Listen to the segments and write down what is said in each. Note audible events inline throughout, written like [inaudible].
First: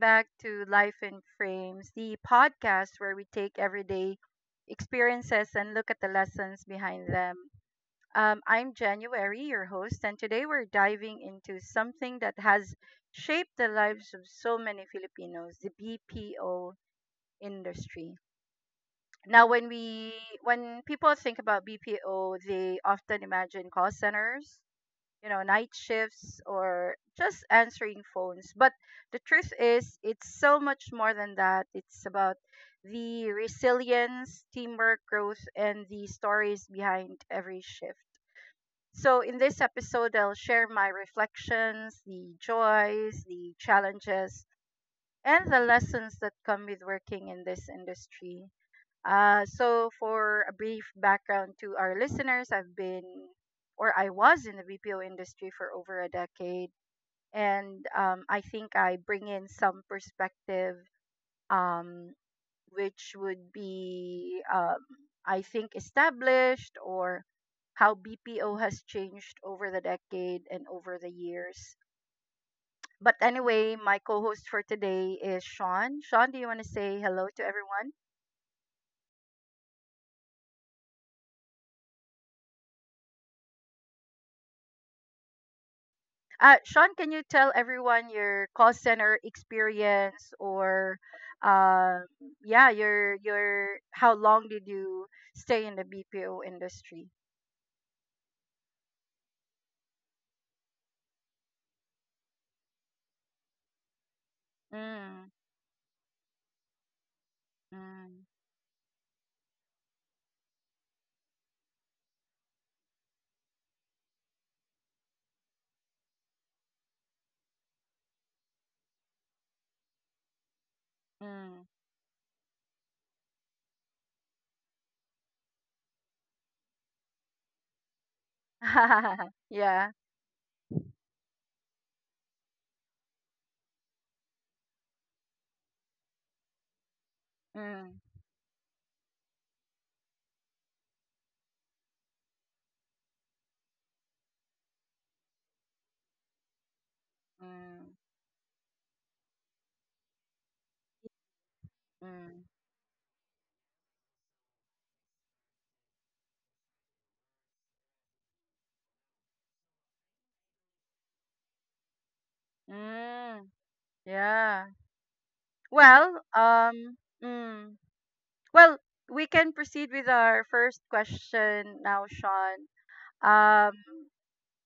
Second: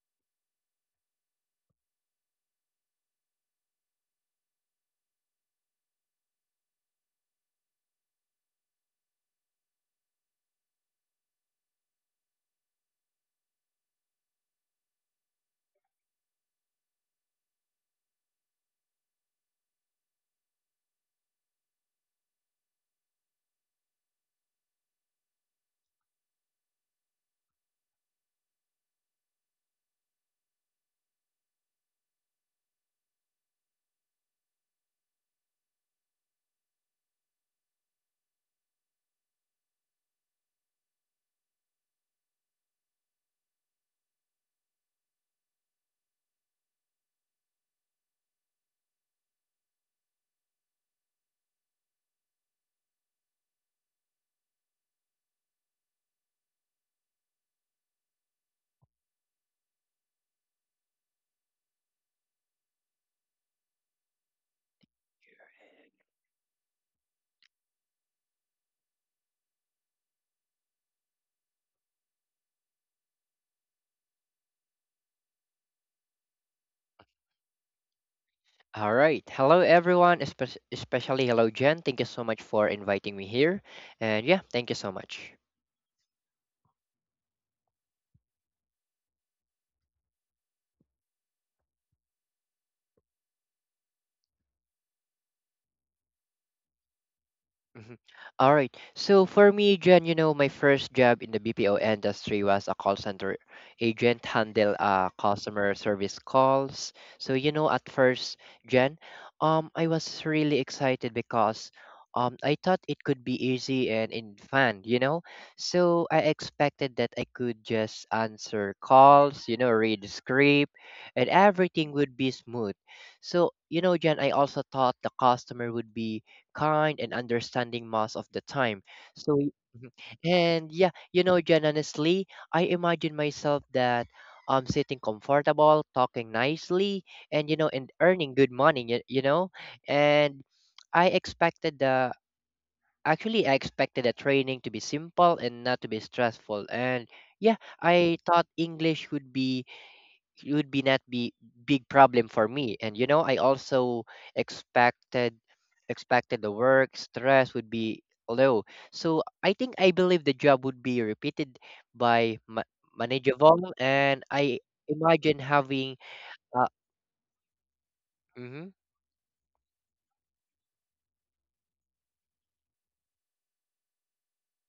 back to Life in Frames, the podcast where we take everyday experiences and look at the lessons behind them. I'm January, your host, and today we're diving into something that has shaped the lives of so many Filipinos the BPO industry. Now, when people think about BPO, they often imagine call centers, you know, night shifts or just answering phones. But the truth is, it's so much more than that. It's about the resilience, teamwork, growth, and the stories behind every shift. So, in this episode, I'll share my reflections, the joys, the challenges, and the lessons that come with working in this industry. So, for a brief background to our listeners, I've been or I was in the BPO industry for over a decade. And I think I bring in some perspective, um, which would be, I think, established or how BPO has changed over the decade and over the years. But anyway, my co host for today is Sean. Sean, do you want to say hello to everyone? All right. Hello, everyone, especially hello, Jen. Thank you so much for inviting me here. And yeah, thank you so much. Sean, can you tell everyone your call center experience or, uh, yeah, your how long did you stay in the BPO industry? Mhm. All right. So for me, Jen, you know, my first job in the BPO industry was a call center agent, handle Mm, customer service calls. So you know, at mm, first, Jen, I was really excited because I thought it could be easy and in fun. So I expected that I could just answer calls, read the script, and mm. everything would be smooth. So Jen, I also thought the customer would be kind and understanding most of the time. So, [laughs] y- mhm. yeah. And yeah, Jen, honestly, I imagine myself that I'm sitting comfortable, talking nicely, and Mm, earning good money, and I expected the actually I expected the training to be simple and not to be stressful. And yeah, mm, I thought English would be not be big problem mm, for me, and I also expected expected the work stress would be low. So I think I believe the job would be repeated by mm. manageable, and I Yeah. imagine having. Well, uh, mm. mhm. Well, we can proceed with our first question now, Sean. Uh,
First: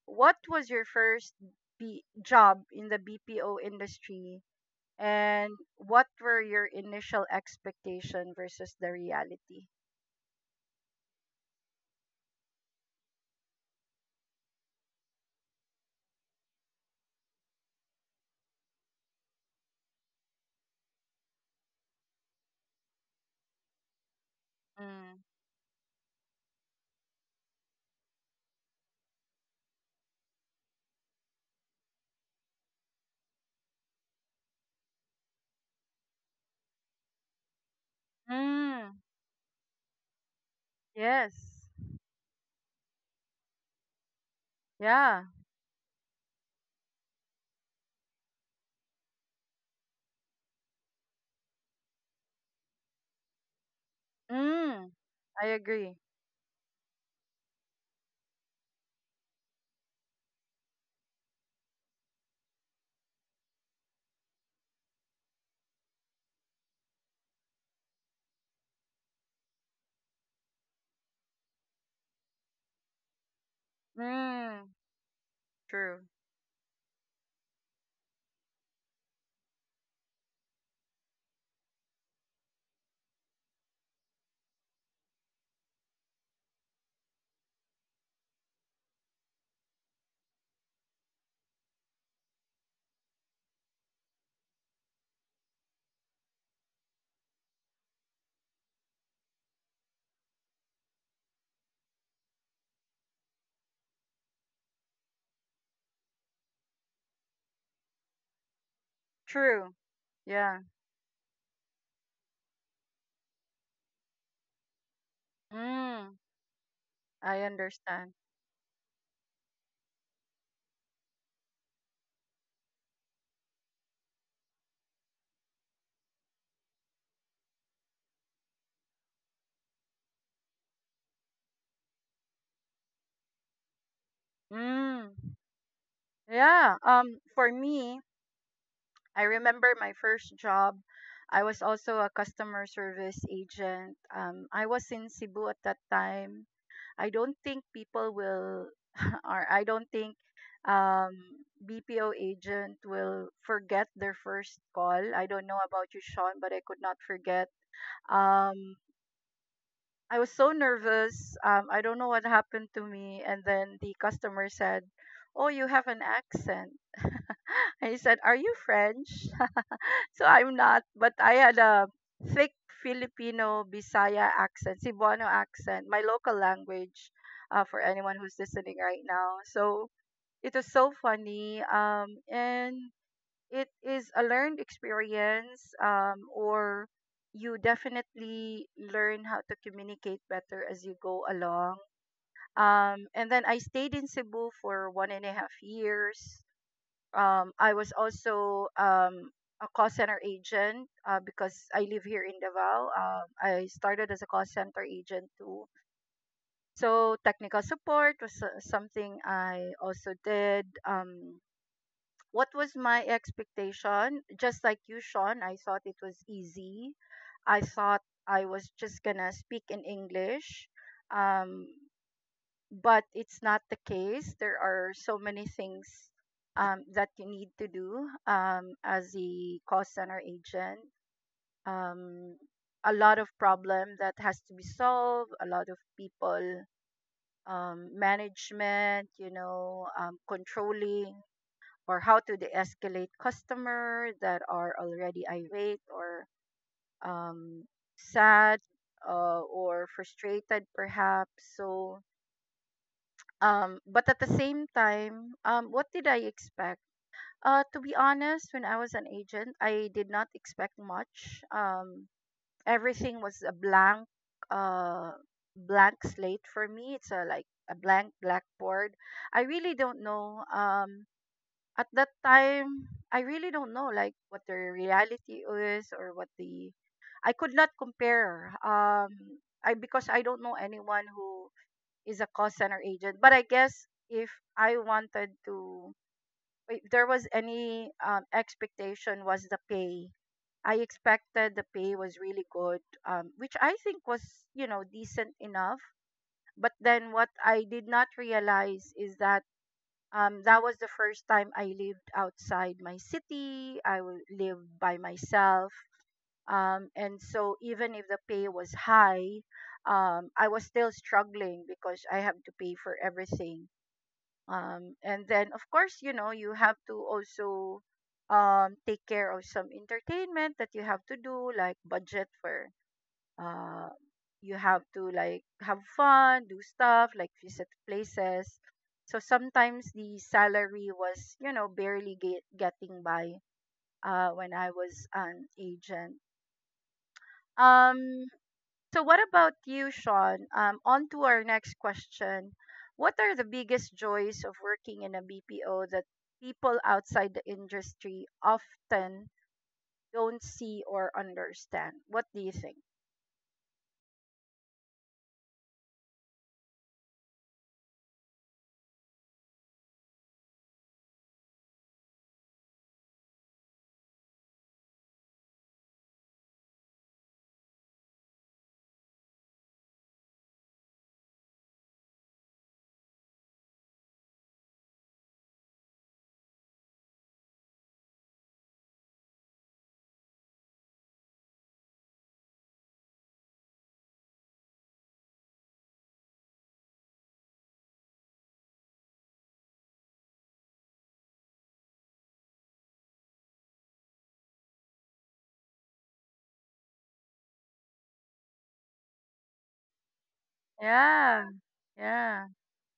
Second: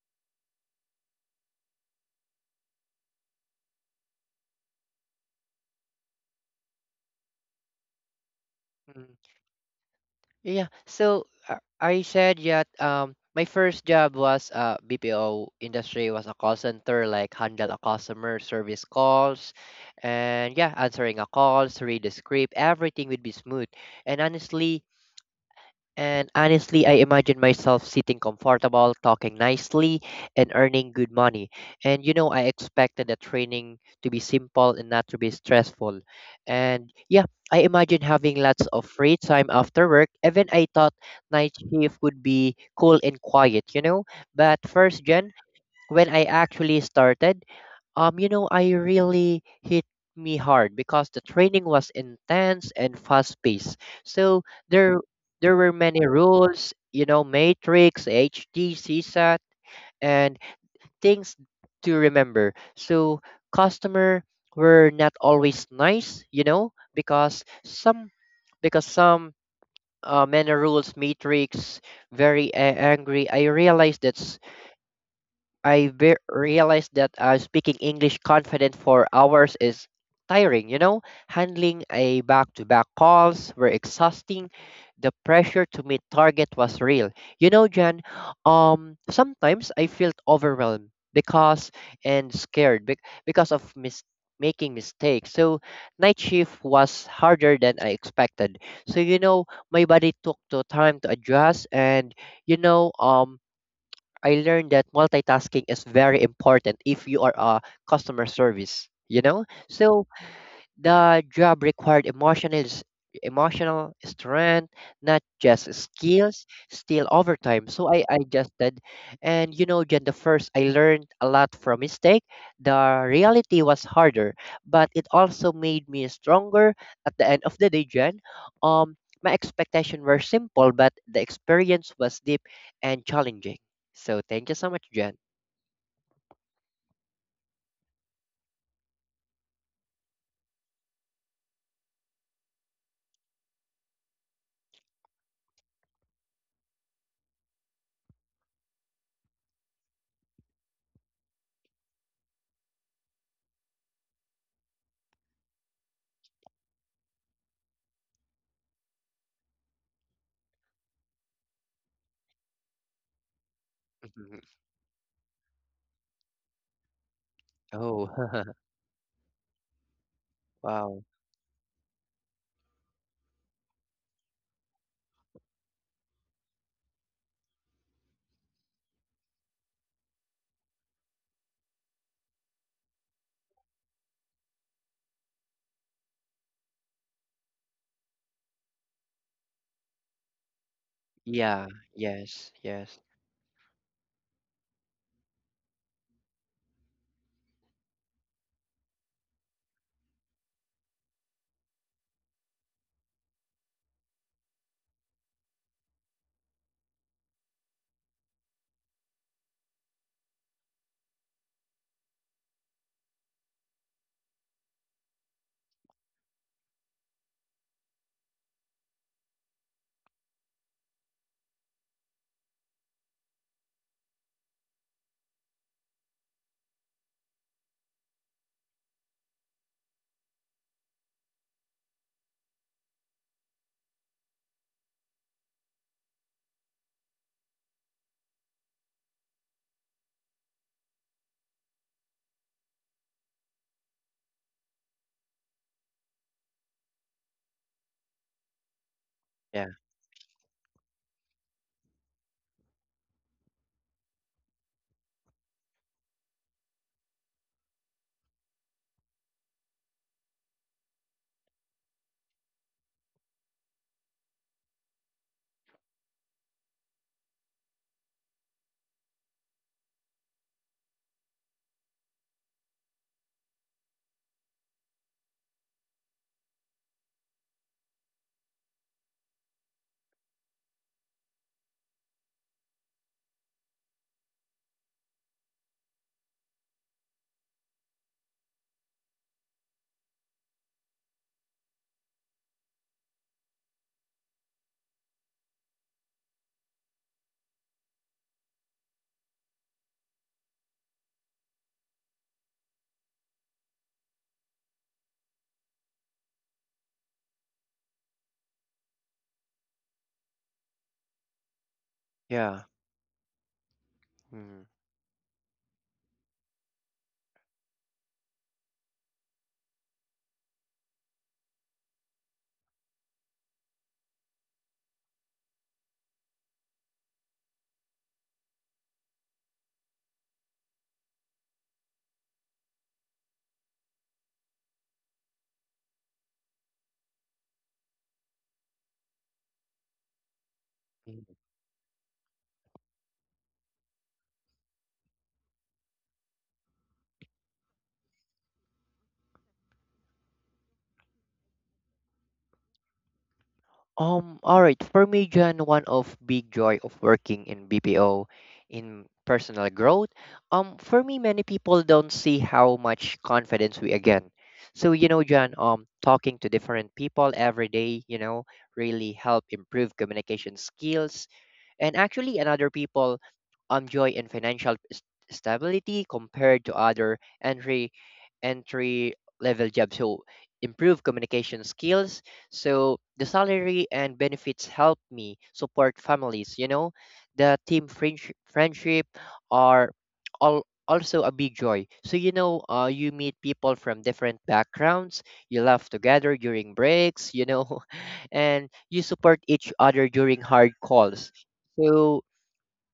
what was your first job in the BPO industry and what were your initial expectation versus the reality? Yeah. So I said that my first job was BPO industry was a call center, like, handle a customer service calls and yeah, answering a calls, read the script, everything would be smooth and honestly Mm. and honestly, I imagine myself sitting comfortable, talking nicely, and earning good money. And you know, I expected the training to be simple and not to be stressful. And yeah, I imagine having lots of Mm. free time after work. Even I thought night Yes. shift would be cool and quiet, you know? But first, Yeah. Jen, when I actually started, you know, I really hit me hard because the training was intense and fast-paced. So Mm. there I there were agree. many rules, you know, matrix, HD, CSAT, and things to remember. So customer were not always nice, because some many rules matrix very angry. I realized that Mm. True. Realized that speaking English confident for hours is tiring. You know, handling a back-to-back calls were exhausting. The pressure to meet target was real. You know, Jan, sometimes I felt overwhelmed because and scared because of making mistakes. So night shift was harder than I expected. So you know, my body took the time to adjust, and you know, um, I learned that multitasking is very important if you are a customer service, you know? True. So Yeah. the job required emotional strength, not just Mm. skills, still I overtime. So I understand. adjusted, and you know, Jen, the first, I learned a lot from mistake. The reality was harder, but it also made me stronger at the end of the day, Jen. Um my expectations were simple, but the experience was deep and challenging. So thank you so much, Jen. Mm. Yeah. For me, I remember my first job. I was also a customer service agent. I was in Cebu at that time. I don't think people will, [laughs] or I don't think BPO agent will forget their first call. I don't know about you, Sean, but I could not forget. Um, I was so nervous. I don't know what happened to me. And then the Mhm. customer said, "Oh, you have an accent." [laughs] I Oh, said, "Are you [laughs] French?" So I'm not, wow. but I had a thick Filipino Bisaya accent, Cebuano accent, my local language for anyone who's listening right now. So it was so funny. And it is a learned experience, or you definitely learn how to communicate better as you go Yeah, along. yes, yes, And then I stayed in Cebu for 1.5 years. I was also a call center agent because I live here in Davao. I started as a call center agent too. So technical support was something I also did. What was my expectation? Just like you, Sean, I thought it was easy. I thought I was just gonna speak in English. Um, but it's not the case. There are so many things that you need to do as a call center agent. Um, a lot of problem that has to be solved. A lot of people management, you know, controlling or how to de-escalate customer that are already irate or um, sad yeah, or frustrated, perhaps. So um, but at the same time, what did I expect? To be honest, when I was an agent, I did not expect much. Everything was a blank, uh, blank slate for me. It's a, like a blank blackboard. I really don't know. At that time, I really don't know like what the reality is or what the I could not compare. I because I don't know anyone who is a call center agent. But I guess if I wanted to, if there was any expectation was the pay. I expected the pay was really good, which I think was, you know, decent enough. But then what I did not realize is that that was the first time I lived outside my city. Lived by myself. And so even if the pay was high, I was still struggling because I have to yeah. pay for everything Mm. And then of course you know you have to also take care of some entertainment that you have to do like budget for uh, you have to like have fun do stuff like visit places so sometimes the salary was you know getting by when I was an agent um, so, what about you, Sean? On to our next question. What are the biggest joys of working in a BPO that people outside the industry often don't see or understand? What do you think? All right. For me, John, one of big joy of working in BPO in personal growth. For me, many people don't see how much confidence we again. So, you know, John, talking to different people every day, you know, really help improve communication skills, and actually another people joy in stability compared to other entry level jobs. So improve communication skills, so the salary and benefits help me support families, you know. The team friendship are all also a big joy. So you know, you meet people from different backgrounds, you laugh together during breaks, you know, [laughs] and you support each other during hard calls. Yeah, So yeah,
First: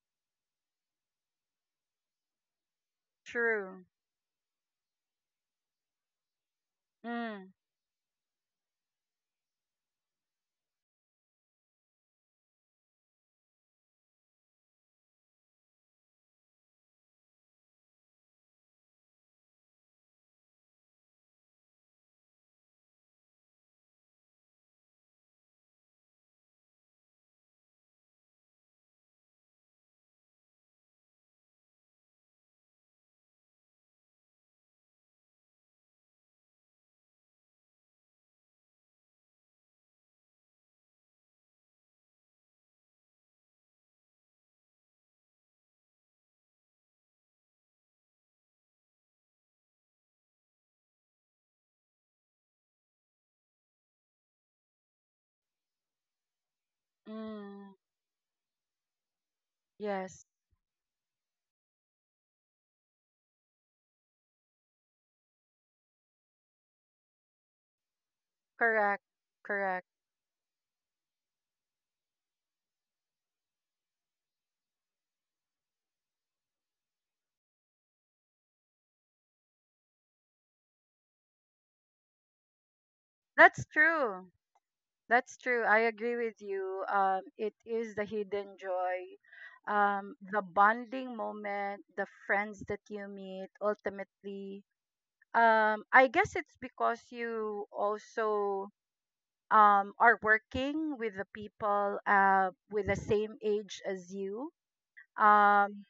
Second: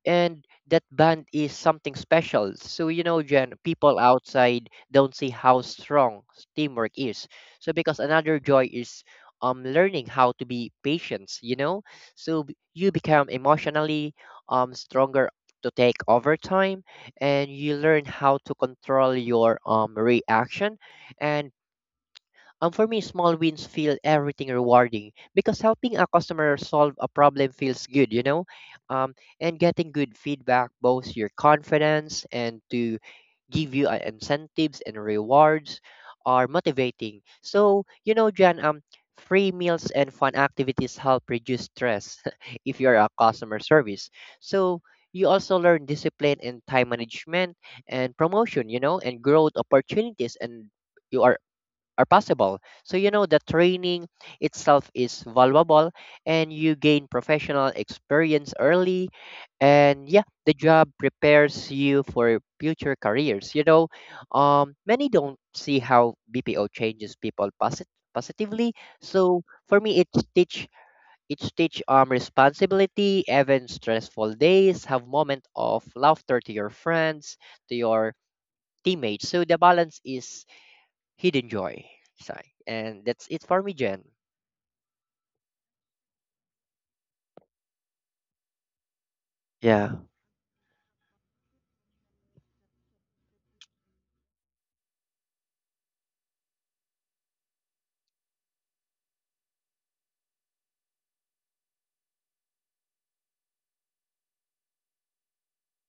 and that band is something special. So you know, Jen, true. people outside don't see how strong teamwork is. Mm, So because another joy is learning how to be patient, you know? So you become emotionally stronger to take over time, and you learn how to control your reaction. And for me, small wins feel everything rewarding because helping a customer solve a problem feels good, you know? Um, and getting good feedback both your confidence and to give you incentives and rewards are motivating. So, you know, Jan, free meals and fun activities help reduce stress [laughs] if you're a customer service. So, you also learn discipline and time management and promotion, you know, and growth opportunities and you are possible. So you know the training itself is valuable, and you gain professional mm, experience early. And yes, yeah, the job prepares you for future careers. You know, many don't see how BPO changes people positively. correct, So for correct. me it teach it teach responsibility, even stressful days, have moment of laughter to your friends, to your teammates. So the balance is hidden joy. So, and that's it for That's me, Jen. true. That's true. I agree with you. It is the hidden joy, Yeah, the bonding moment, the friends that you meet ultimately. I guess it's because you also are working with the people with the same age as you. Um,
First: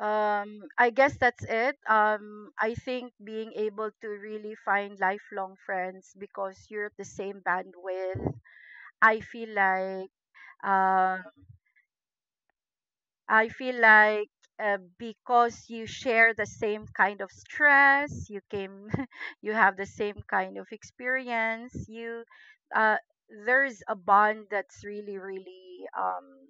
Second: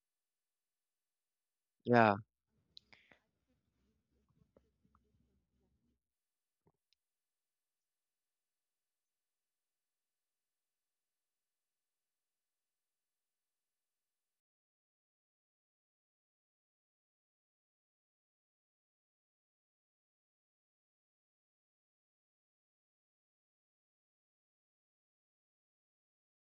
um, I guess that's it. yeah, I think being able to really find lifelong friends because you're at the same bandwidth. I feel like Um, I feel like because you share the same kind of stress, you came, [laughs] you have the same kind of experience. Uh, there's a bond that's really, really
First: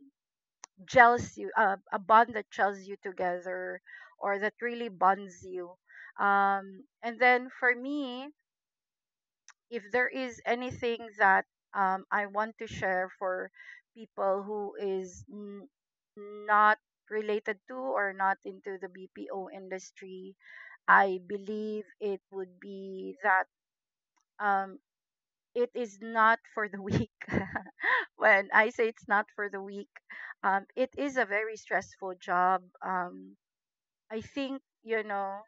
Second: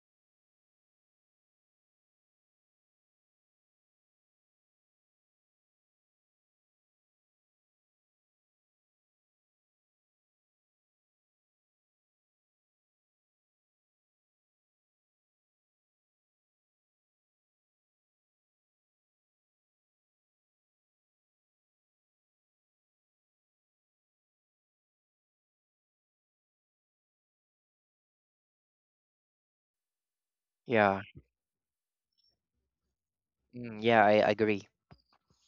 gels you, a bond that gels you together, or that really bonds you. And then for me, if there is anything that I want to share for people who not related to or not into the BPO industry, I believe it would be that um, it is not for the weak. [laughs] when I say it's not for the weak, it yeah. is a very stressful job. Mm, yeah, I I think, agree. you know,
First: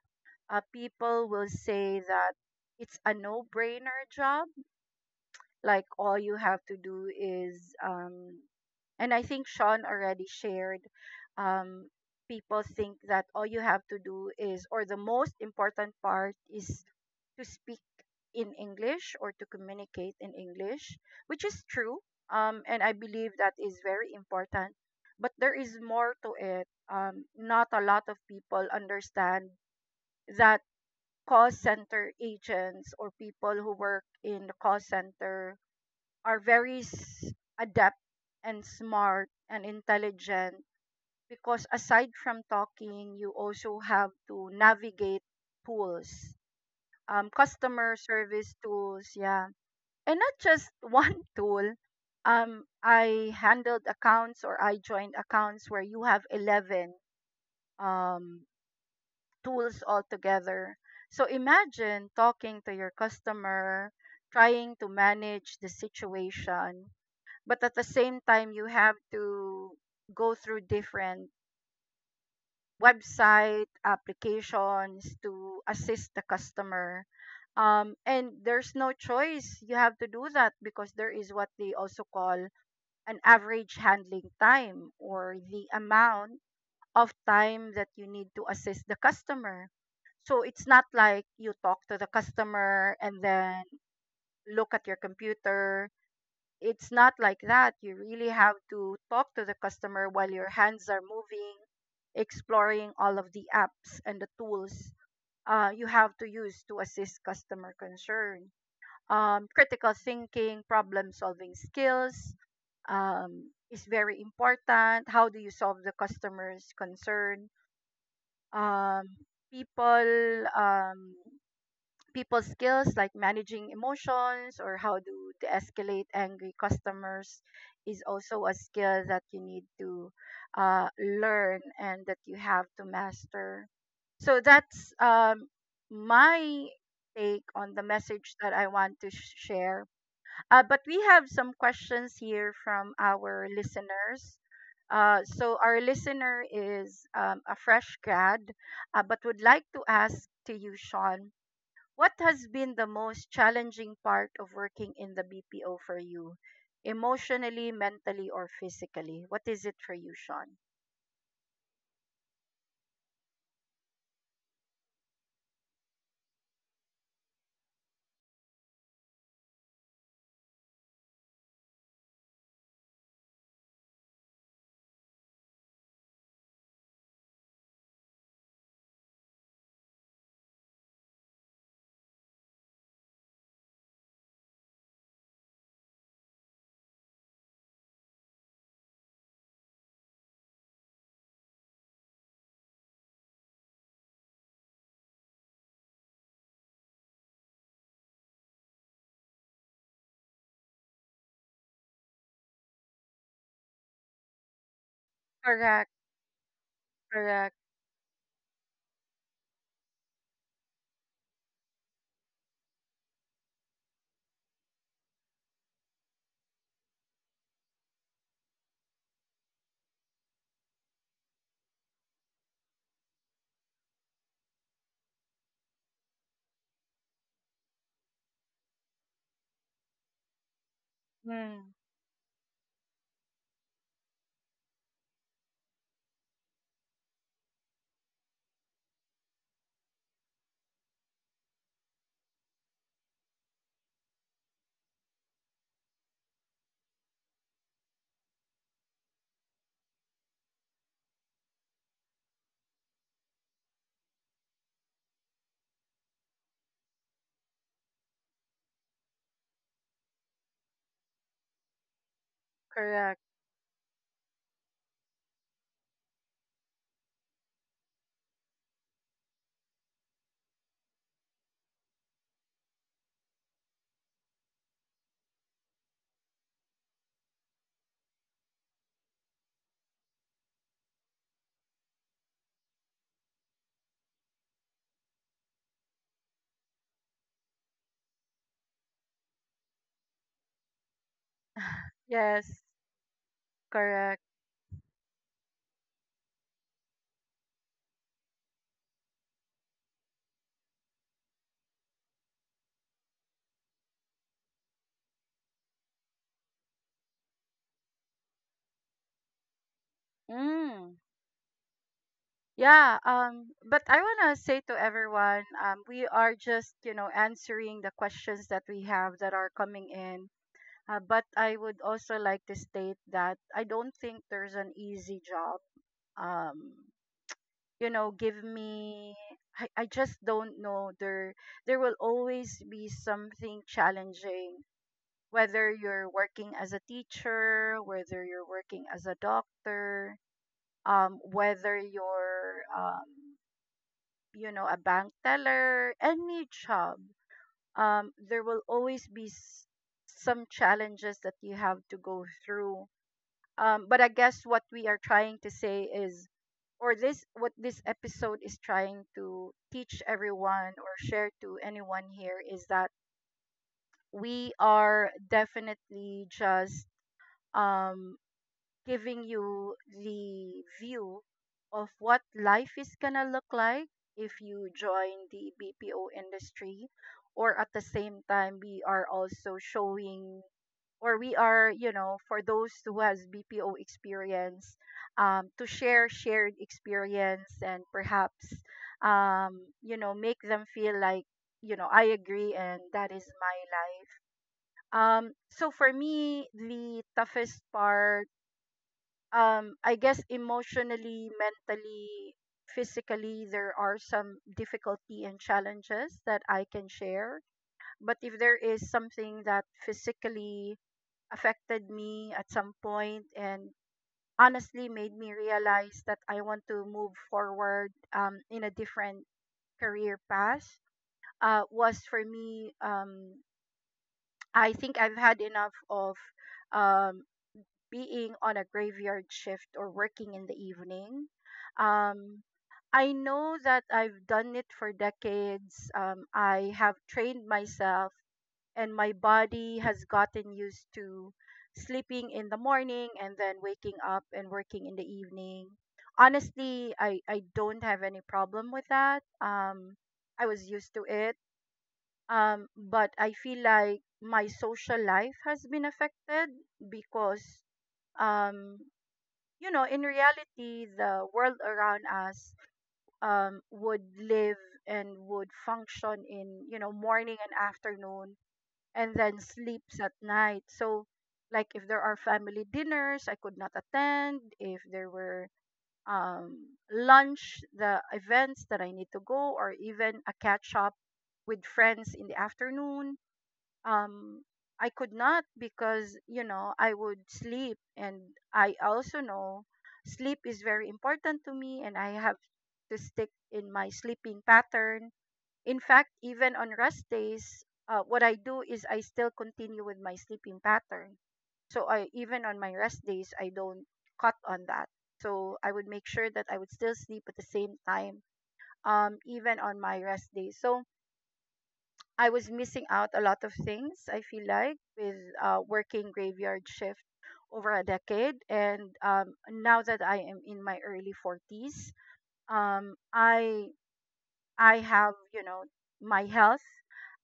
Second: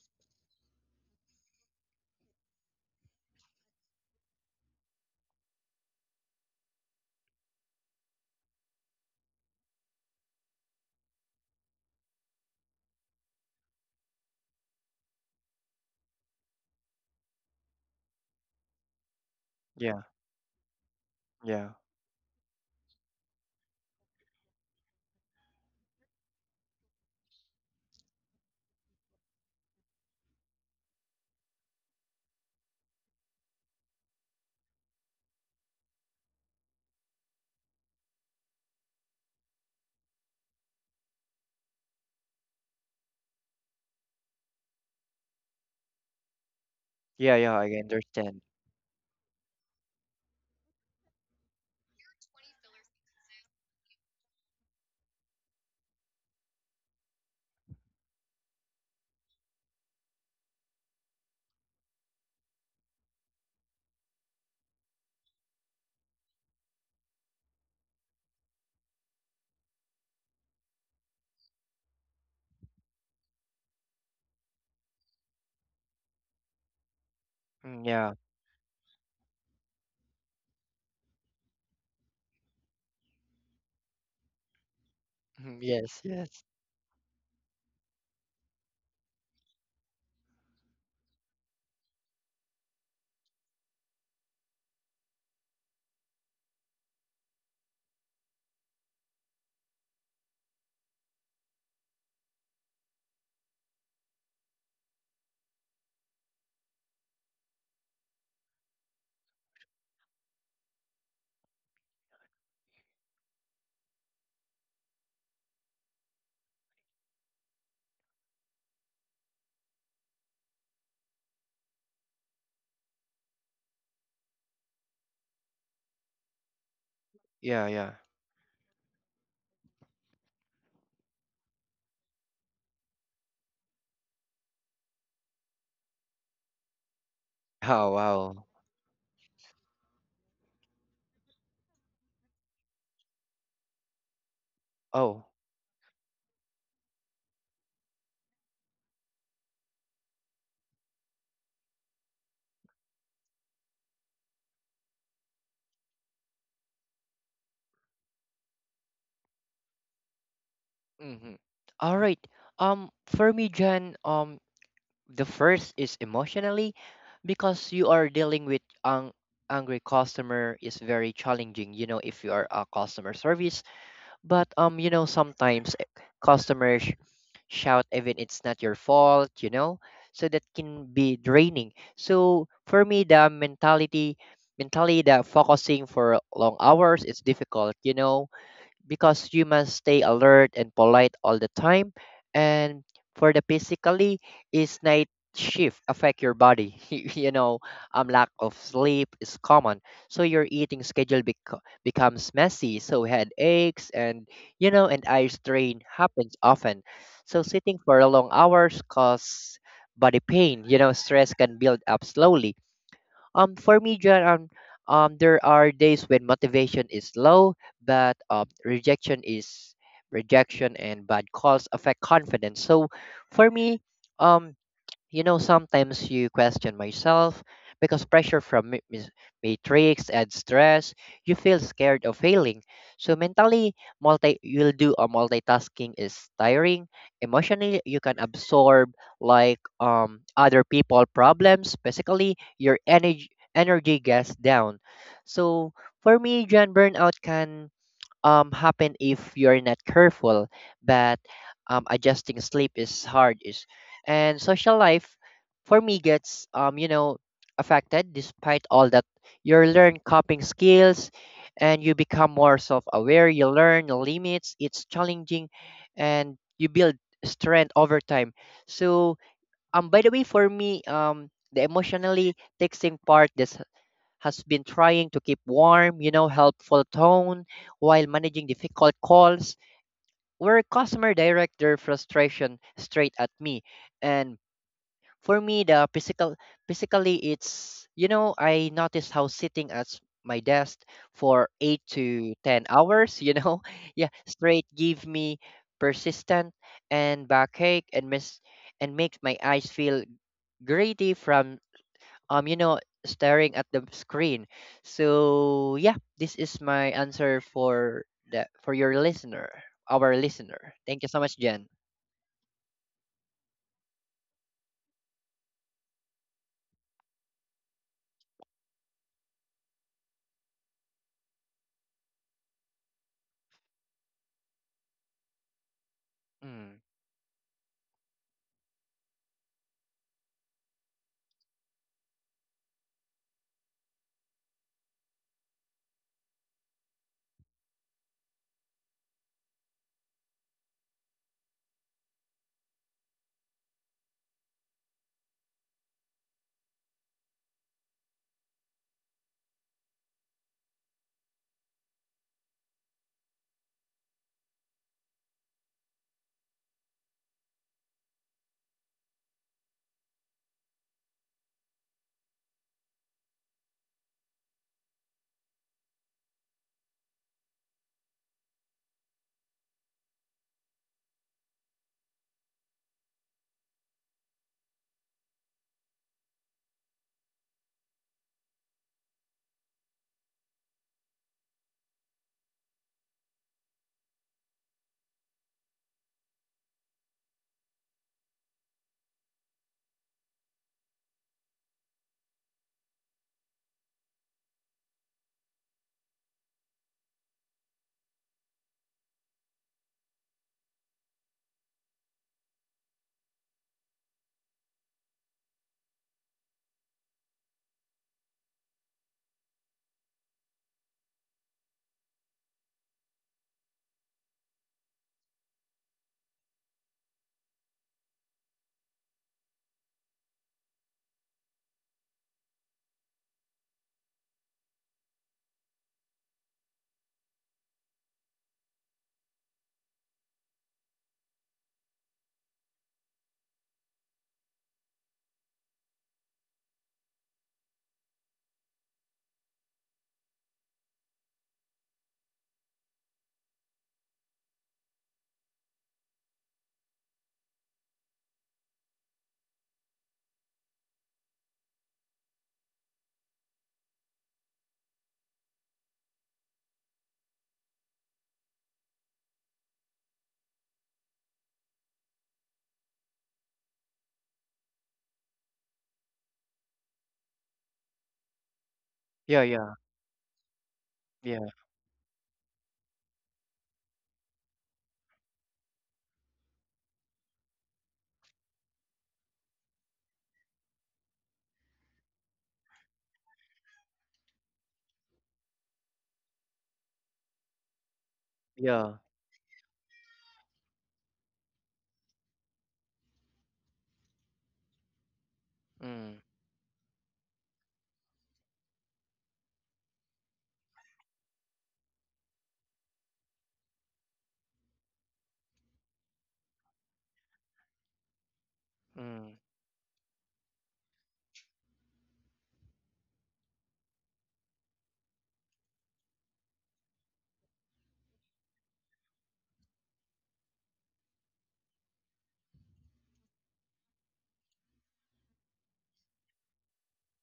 people will say that it's a no brainer job like all you have to do is um, and I think Sean already shared um, people think that all you have to do is or the most important part is to speak in English or to Yeah, communicate in English, which is yeah, true. And I believe that is very important. But there is more to it. Not a lot of people understand that call center agents or people who work in the call center are very s- adept and smart and intelligent because aside from talking, you also have to navigate tools, yeah, yeah. I customer understand. service tools, yeah, and not just [laughs] one tool. I handled accounts or I joined accounts where you have 11 um, tools altogether. So imagine talking to your customer, trying to manage the situation but at the same time you have to go through different website applications to assist the customer Mm, yeah. and there's no choice you have to do that because there is what they also call an average handling time or Mhm. the Yes, amount yes. of time that you need to assist the customer. So it's not like you talk to the customer and then look at your computer. It's not like that. You really have to talk to the customer while your hands are moving, exploring all of the apps and the tools you have to use to assist customer concern. Critical thinking, problem solving skills is very important. How do you solve the customer's concern? Um, people. Um, people skills like managing emotions or how to, escalate angry customers Yeah, yeah. is also a skill that you need to uh, learn and that you have to master, so that's my take on the Oh message wow. that I want to share but we have some questions here from our listeners Oh. so our listener is a fresh grad but would like to ask to you Sean, what has been the most challenging part of working in the BPO for you? Emotionally, mentally, or physically? What is it for you, Sean? Mm-hmm. All right. For me, Jen, the first is emotionally because you are dealing with angry customer is very challenging. You know, if you are a customer service. But you know, sometimes customers shout even it's not your fault, you know. So that can be draining. So for me, mentally, the focusing for long hours is difficult, you know, because humans stay alert and polite all the time. And for the physically, is night shift affect your body? [laughs] You know, lack of sleep is common, so your eating schedule becomes messy. So headaches and you know and eye strain Correct, happens often. So correct. sitting for long hours cause body pain. You know, stress can build up slowly. For me, John, there are days when motivation is low, but rejection, and bad calls affect confidence. So, for me, um, you know, sometimes you question myself because pressure from matrix and stress, you feel Mm, scared of failing. So mentally, multi you'll do a multitasking is tiring. Emotionally, you can absorb like other people problems. Basically, your energy gets down. So for me, John, burnout can happen if you're not careful. But adjusting sleep is hard. Is, and social life for me gets you know, affected despite all that. You learn coping skills, and you become more correct. self-aware. You learn your limits. It's challenging, and you build strength over time. So by the way, for me, The emotionally taxing part, this has been trying to keep warm, you know, helpful tone while managing difficult calls where customer direct their frustration straight at me. And for me, physically, it's, you know, I noticed how sitting at my desk for eight to Yes, 10 hours, you know, [laughs] yeah, correct. straight give me persistent and backache and miss and makes my eyes feel gritty from you know staring at the screen. So yeah, this is my answer for the for your listener, our listener. Mm. Thank you so much, Jen. Yeah, but I want to say to everyone, we are just, you know, answering the questions that we have that are coming in. But I would also like to state that I don't think there's an easy job. Um, Mm. you know give me I just don't know, there will always be something challenging whether you're working as a teacher, whether you're working as a doctor, um, whether you're um, you know, a bank teller, any job um, there will always be some challenges that you have to go through but I guess what we are trying to say is, or this what this episode is trying to teach everyone or share to anyone here is that we are definitely just um, giving you the view of what life is going to look like if you join the BPO industry. Or at the same time, we are also showing, or we are, for those who has BPO experience, to shared experience and perhaps, make them feel like, I agree and that is my life. So for me, the toughest part, I guess emotionally, mentally, physically, there are some difficulty and challenges that I can share. But if there is something that physically affected me at some point and honestly made me realize that I want to move forward in a different career path, was for me, I think I've had enough of um, being on a graveyard shift or working in the evening. Um, I know that I've done it for decades. I have trained myself, and my body has gotten used to sleeping in the morning and then waking up and working in the evening. Honestly, I don't have any problem with that. I was used to it. But I feel like my social life has been affected because, um, you know, in reality, the world around us would live and would function in, morning and afternoon and then Yeah, yeah, sleeps at night. So, yeah, like, if there are family dinners, I could not attend. If there were, lunch, the events that I need to go, or even a catch up with friends in the afternoon, um I could not, because I would sleep, and I yeah. also know sleep is very important to me and I have to stick in my sleeping pattern. In fact, Mm. even on rest days, what I do is I still continue with my sleeping pattern. So I even on my rest days, I don't cut on that. So I would make sure that I would still sleep at the same time, Mm. even on my rest days. So I was missing out a lot of things. I feel like with, working graveyard shift over a decade, and now that I am in my early 40s, um, I I have, my health,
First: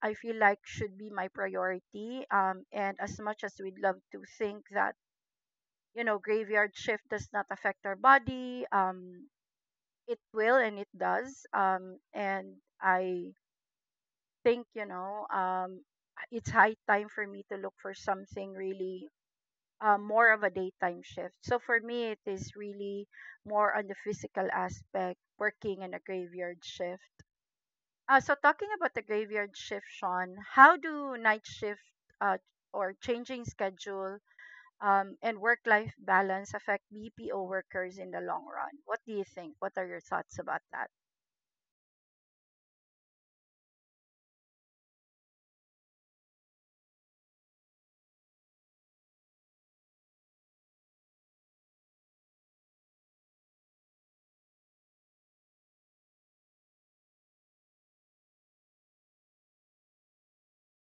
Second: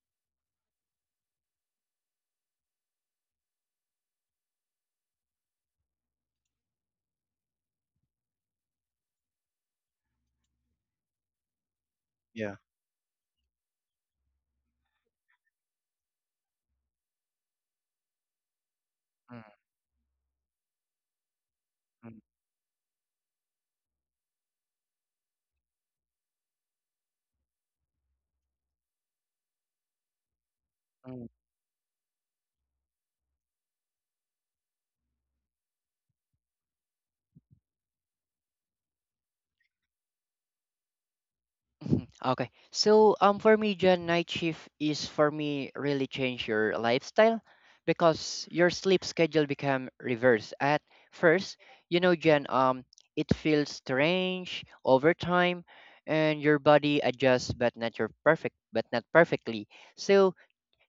I feel like, should be my priority. And as much as we'd love to think that, graveyard shift does not affect our body, it will and it does. Yeah. And I think, it's high time for me to look for something really, Mm. More of a daytime shift. So for me, it Mm. is really more on the physical aspect working in a graveyard shift. Uh, so talking about the graveyard shift, Sean, how do Mm. night shift, uh, or changing schedule and work life balance affect BPO workers in the long run? What do you think? What are your thoughts about that? Mhm. Okay. So for me, Jan, night shift is for me really change your lifestyle because your sleep schedule become reverse. At first, you know, Jan, it feels strange over time, and your body adjusts but not perfectly. So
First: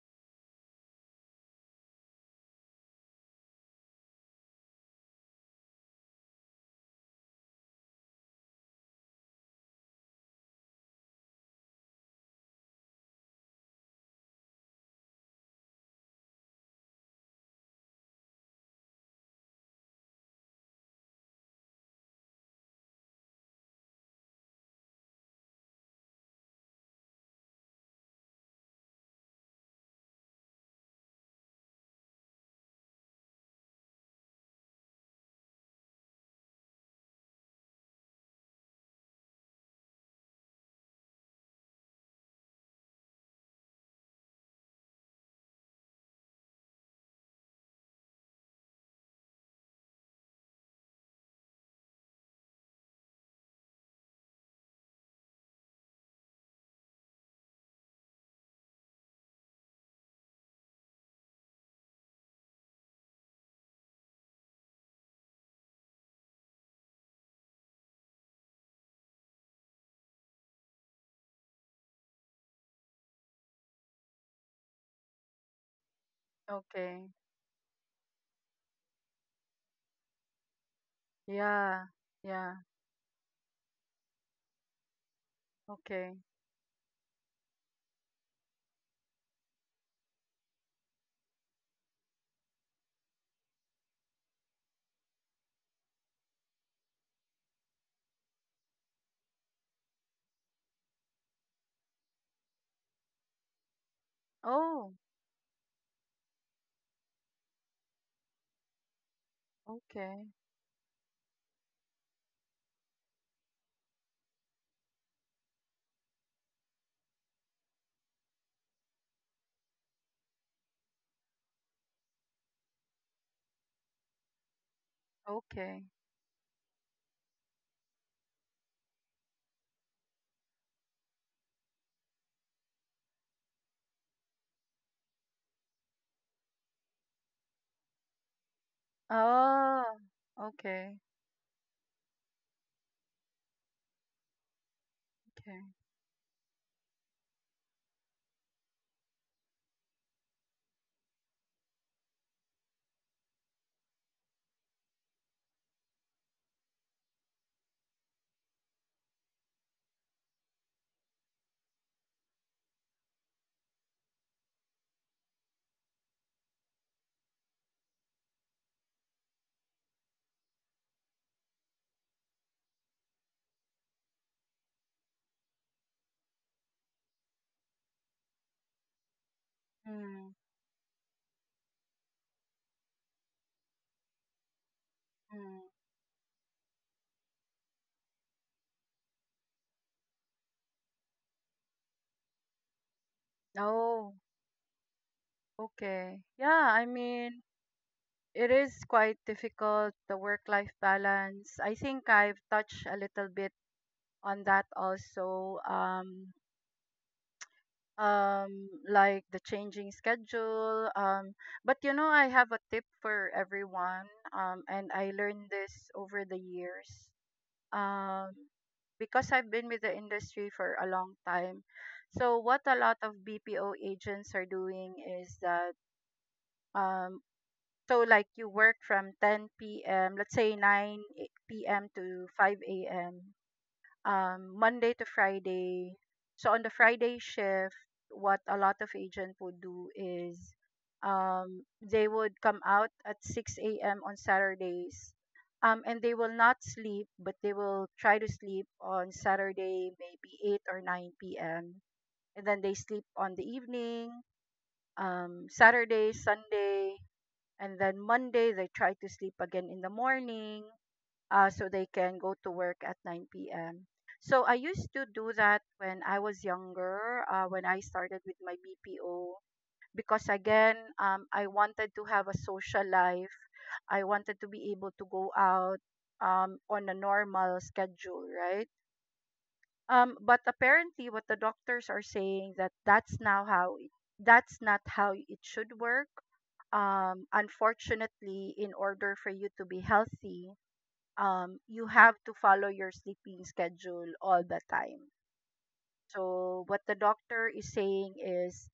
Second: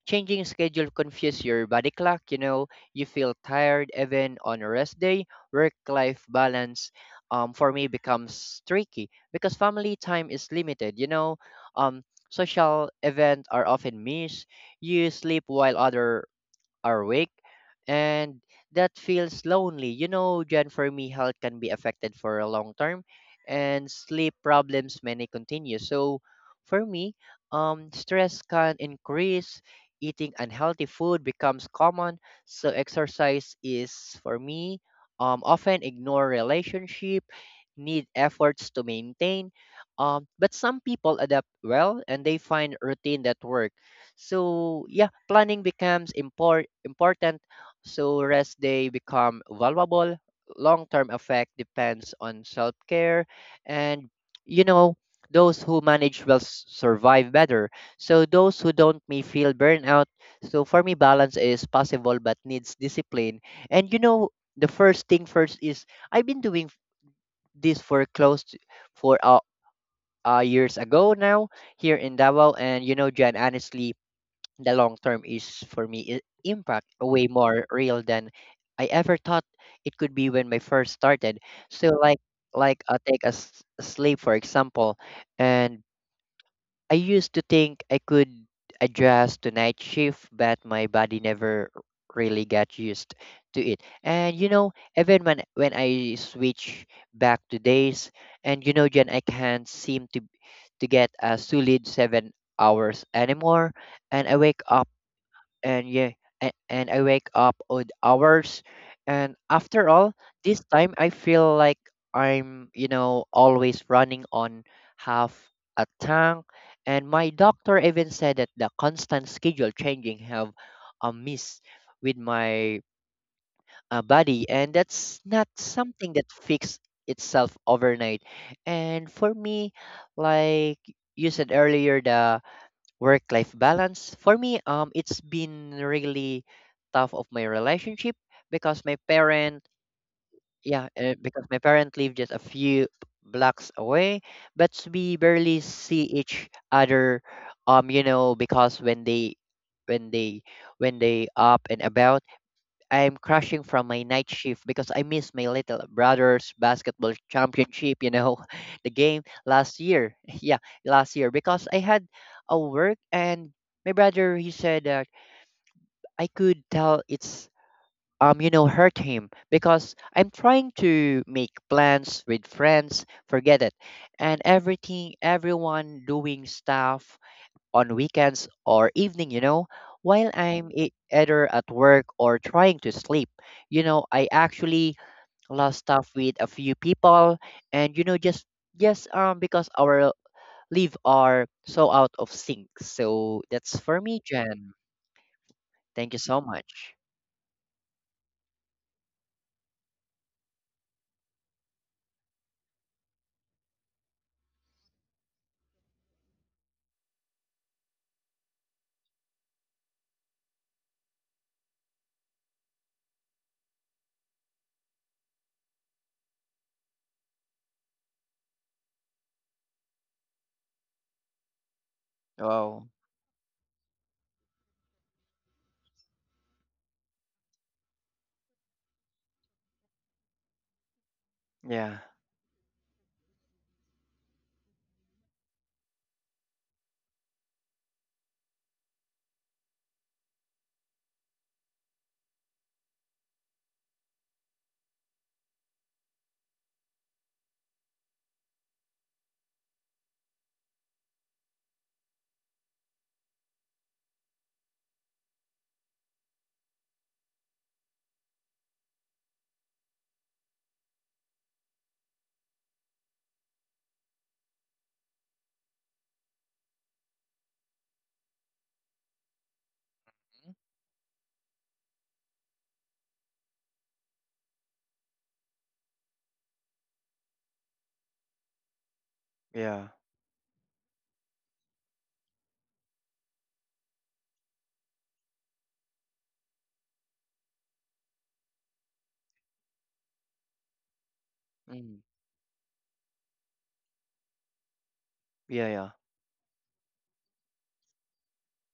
changing schedule confuse your body clock, you know, you feel tired even on a rest day. Work-life balance for me becomes tricky because family time is limited, you know. Um, Social events are often missed. You sleep while other are weak, and that feels lonely. You know, Jen, for me, health can be affected for a long term and sleep problems many continue. So for me, stress can increase, eating unhealthy food becomes common. So exercise is for me often ignore relationship, need efforts to maintain. But some people adapt well and they find routine that work. So yeah, planning becomes important, so rest day become valuable. Long-term effect depends on self-care, and you know those who manage will survive better. So those who don't may feel burnout. So for me, balance is possible but needs discipline. And you know the first thing first is I've been doing this for close to, for years ago now here in Davao, and you know, Jan, honestly the long term is for me impact Okay, way more real than I ever thought it could be when I first started. yeah, So yeah, like I take a a sleep for example, and okay, I used to think I could adjust to night shift, but my body never really got used to it. And you know, even when I switch back to days, and you know, Jen, I can't seem to get a solid 7 hours anymore, and I wake up oh, and yeah and I wake up odd hours. And after all okay. this time I feel like I'm, you know, always running on half a tank, and my doctor even said that the constant schedule changing have a miss with my body, and that's not Okay. something that fixes itself overnight. And for me, like you said earlier, the work life balance for me it's been really tough of my relationship because my parent Oh, yeah okay. Because my parent live just a few blocks away, but we barely Okay. see each other, you know, because when they when they when they up and about, I'm crashing from my night shift because I missed my little brother's basketball championship, you know, [laughs] the game last year. [laughs] Yeah, last year because I had a work, and my brother he said that I could tell it's you know, hurt him because I'm trying to make plans with friends, forget it. And everything everyone doing stuff on weekends or evening, you know, while Hmm. I'm either at work or trying to sleep. You know, I actually Hmm. lost stuff with a few people, and you know just because our leave are so out of sync. So that's for Oh, me, Jen. Thank you okay. so Yeah, I much. mean, it is quite difficult, the work-life balance. I think I've touched a little bit on that also. Like the changing schedule. But you know, I have a tip for everyone. And I learned this over the years, um because I've been with the industry for a long time. So what a Wow. lot of BPO agents are doing is that, um like you work from 10 p.m., let's say, p.m. Yeah. to 5 a.m, Monday to Friday. So on the Friday shift, what a lot of agent would do is, they would come out at 6 a.m. on Saturdays. And they will not sleep, but they will try to sleep on Saturday, maybe 8 or 9 p.m. And then they sleep on the evening, Saturday, Sunday. And then Monday, they try to sleep again in the morning, so they can go to work at 9 p.m. So I used to do that when I was younger, when I started with my BPO, because Mhm. again, I wanted to have a social life. I wanted to be able to go out on a normal schedule, right? Yeah. But apparently, what the doctors are saying, that's not how it should work, unfortunately. In order for you to be healthy, you Mm. have to follow your sleeping schedule all the time. Yeah. Yeah. So, what the doctor is saying is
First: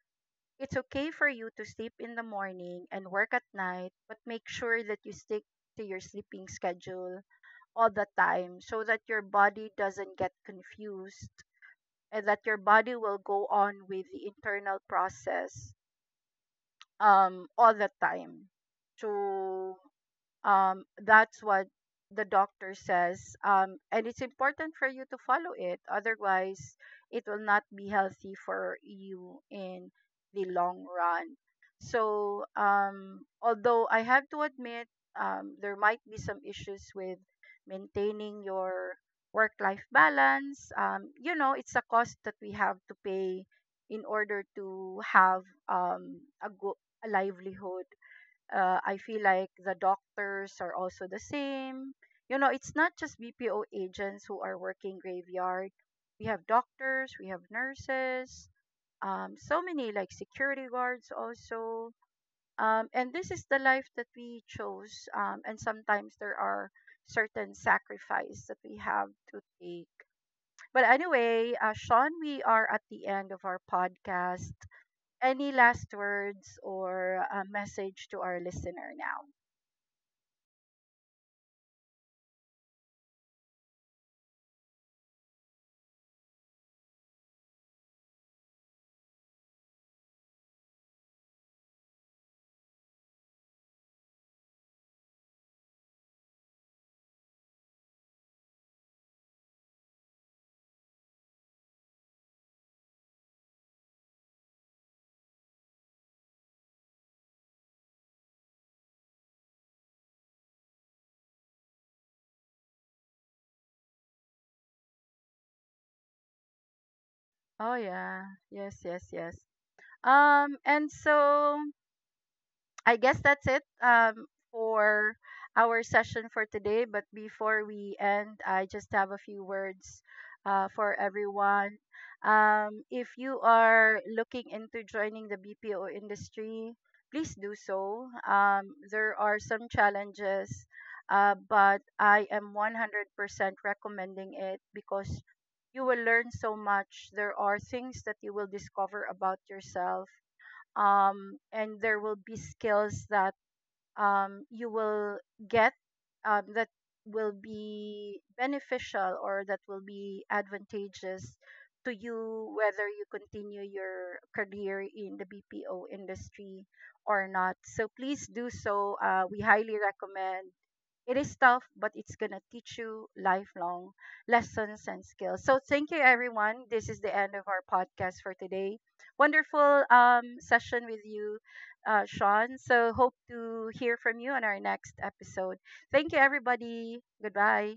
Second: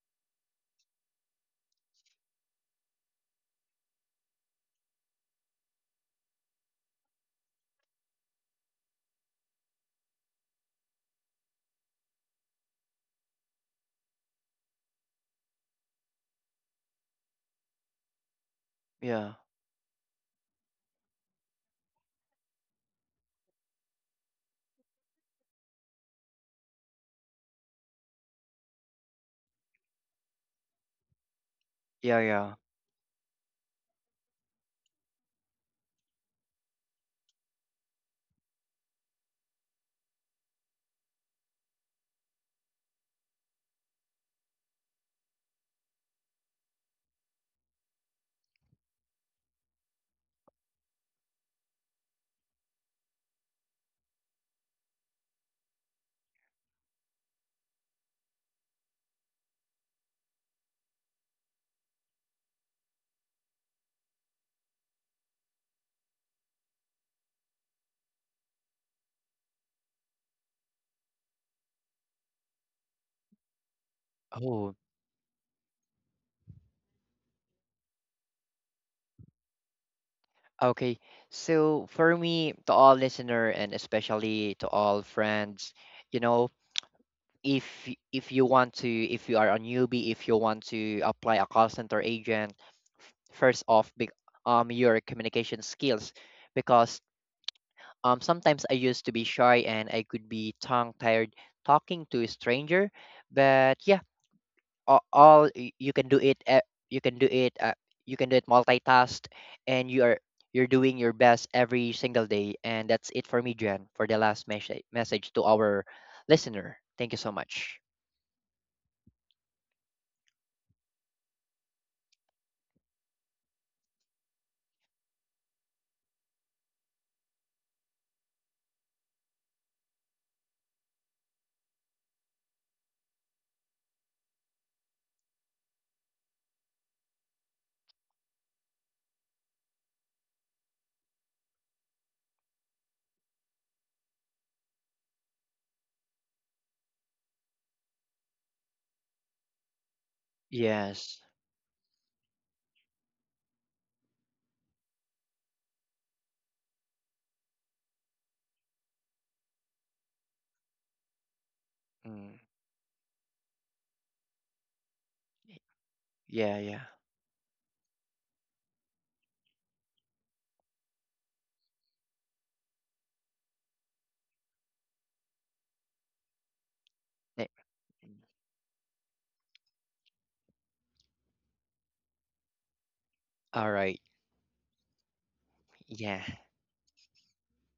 it's okay for you to sleep in the morning and work at night, but make sure that you stick to your sleeping schedule all the time, so that your body doesn't get confused and that your body will go on with the internal process all the time. Yeah. So, that's what the doctor says, and it's important for you to follow it, otherwise it will not be healthy for you in the long run. Yeah. So, Yeah. Although I have to admit, there might be some issues with maintaining your work life balance, you know, it's a cost that we have to pay in order to have, a, a livelihood. I feel like the doctors are also the same. You know, it's not just BPO agents who are working graveyard. We have doctors, we have nurses, so many, like security guards also. And this is the life that we chose. And sometimes there are certain sacrifice that we have to take. But anyway, Sean, we are at the end of our podcast. Oh, Any last words or a message to our listener now? okay. So for me, to all listener and especially to all friends, you know, if you want to if you are a newbie if you want to apply a call center agent, first off, big your communication skills, because sometimes I used to be shy and I could be tongue tired talking to a stranger, but yeah, you can do it, you can do it, you can do it multitask, and you are you're doing your best every single day, and that's it for me, Jen, for the last message to our listener. Thank you so Oh much. yeah. Yes, yes, yes. And so I guess that's it, for our session for today. But before we end, I just have a few words, for everyone. If you are looking into joining the BPO industry, please do so. There are some challenges, but I am 100% recommending it because you will learn so much. There are things that you will discover about yourself, Yes. And there will be skills that, you will get, that will be beneficial or that will be advantageous to Mm. you whether you continue your career in the BPO Yeah, industry yeah. or not. So please do so. We highly recommend, it is tough, but it's going to teach you lifelong lessons and skills. So, thank you, everyone. This is the end of Eh, our mm. podcast for today. Wonderful session with you, Sean. So, hope All to hear right. from you on our next episode. Thank you, Yeah. everybody. Goodbye.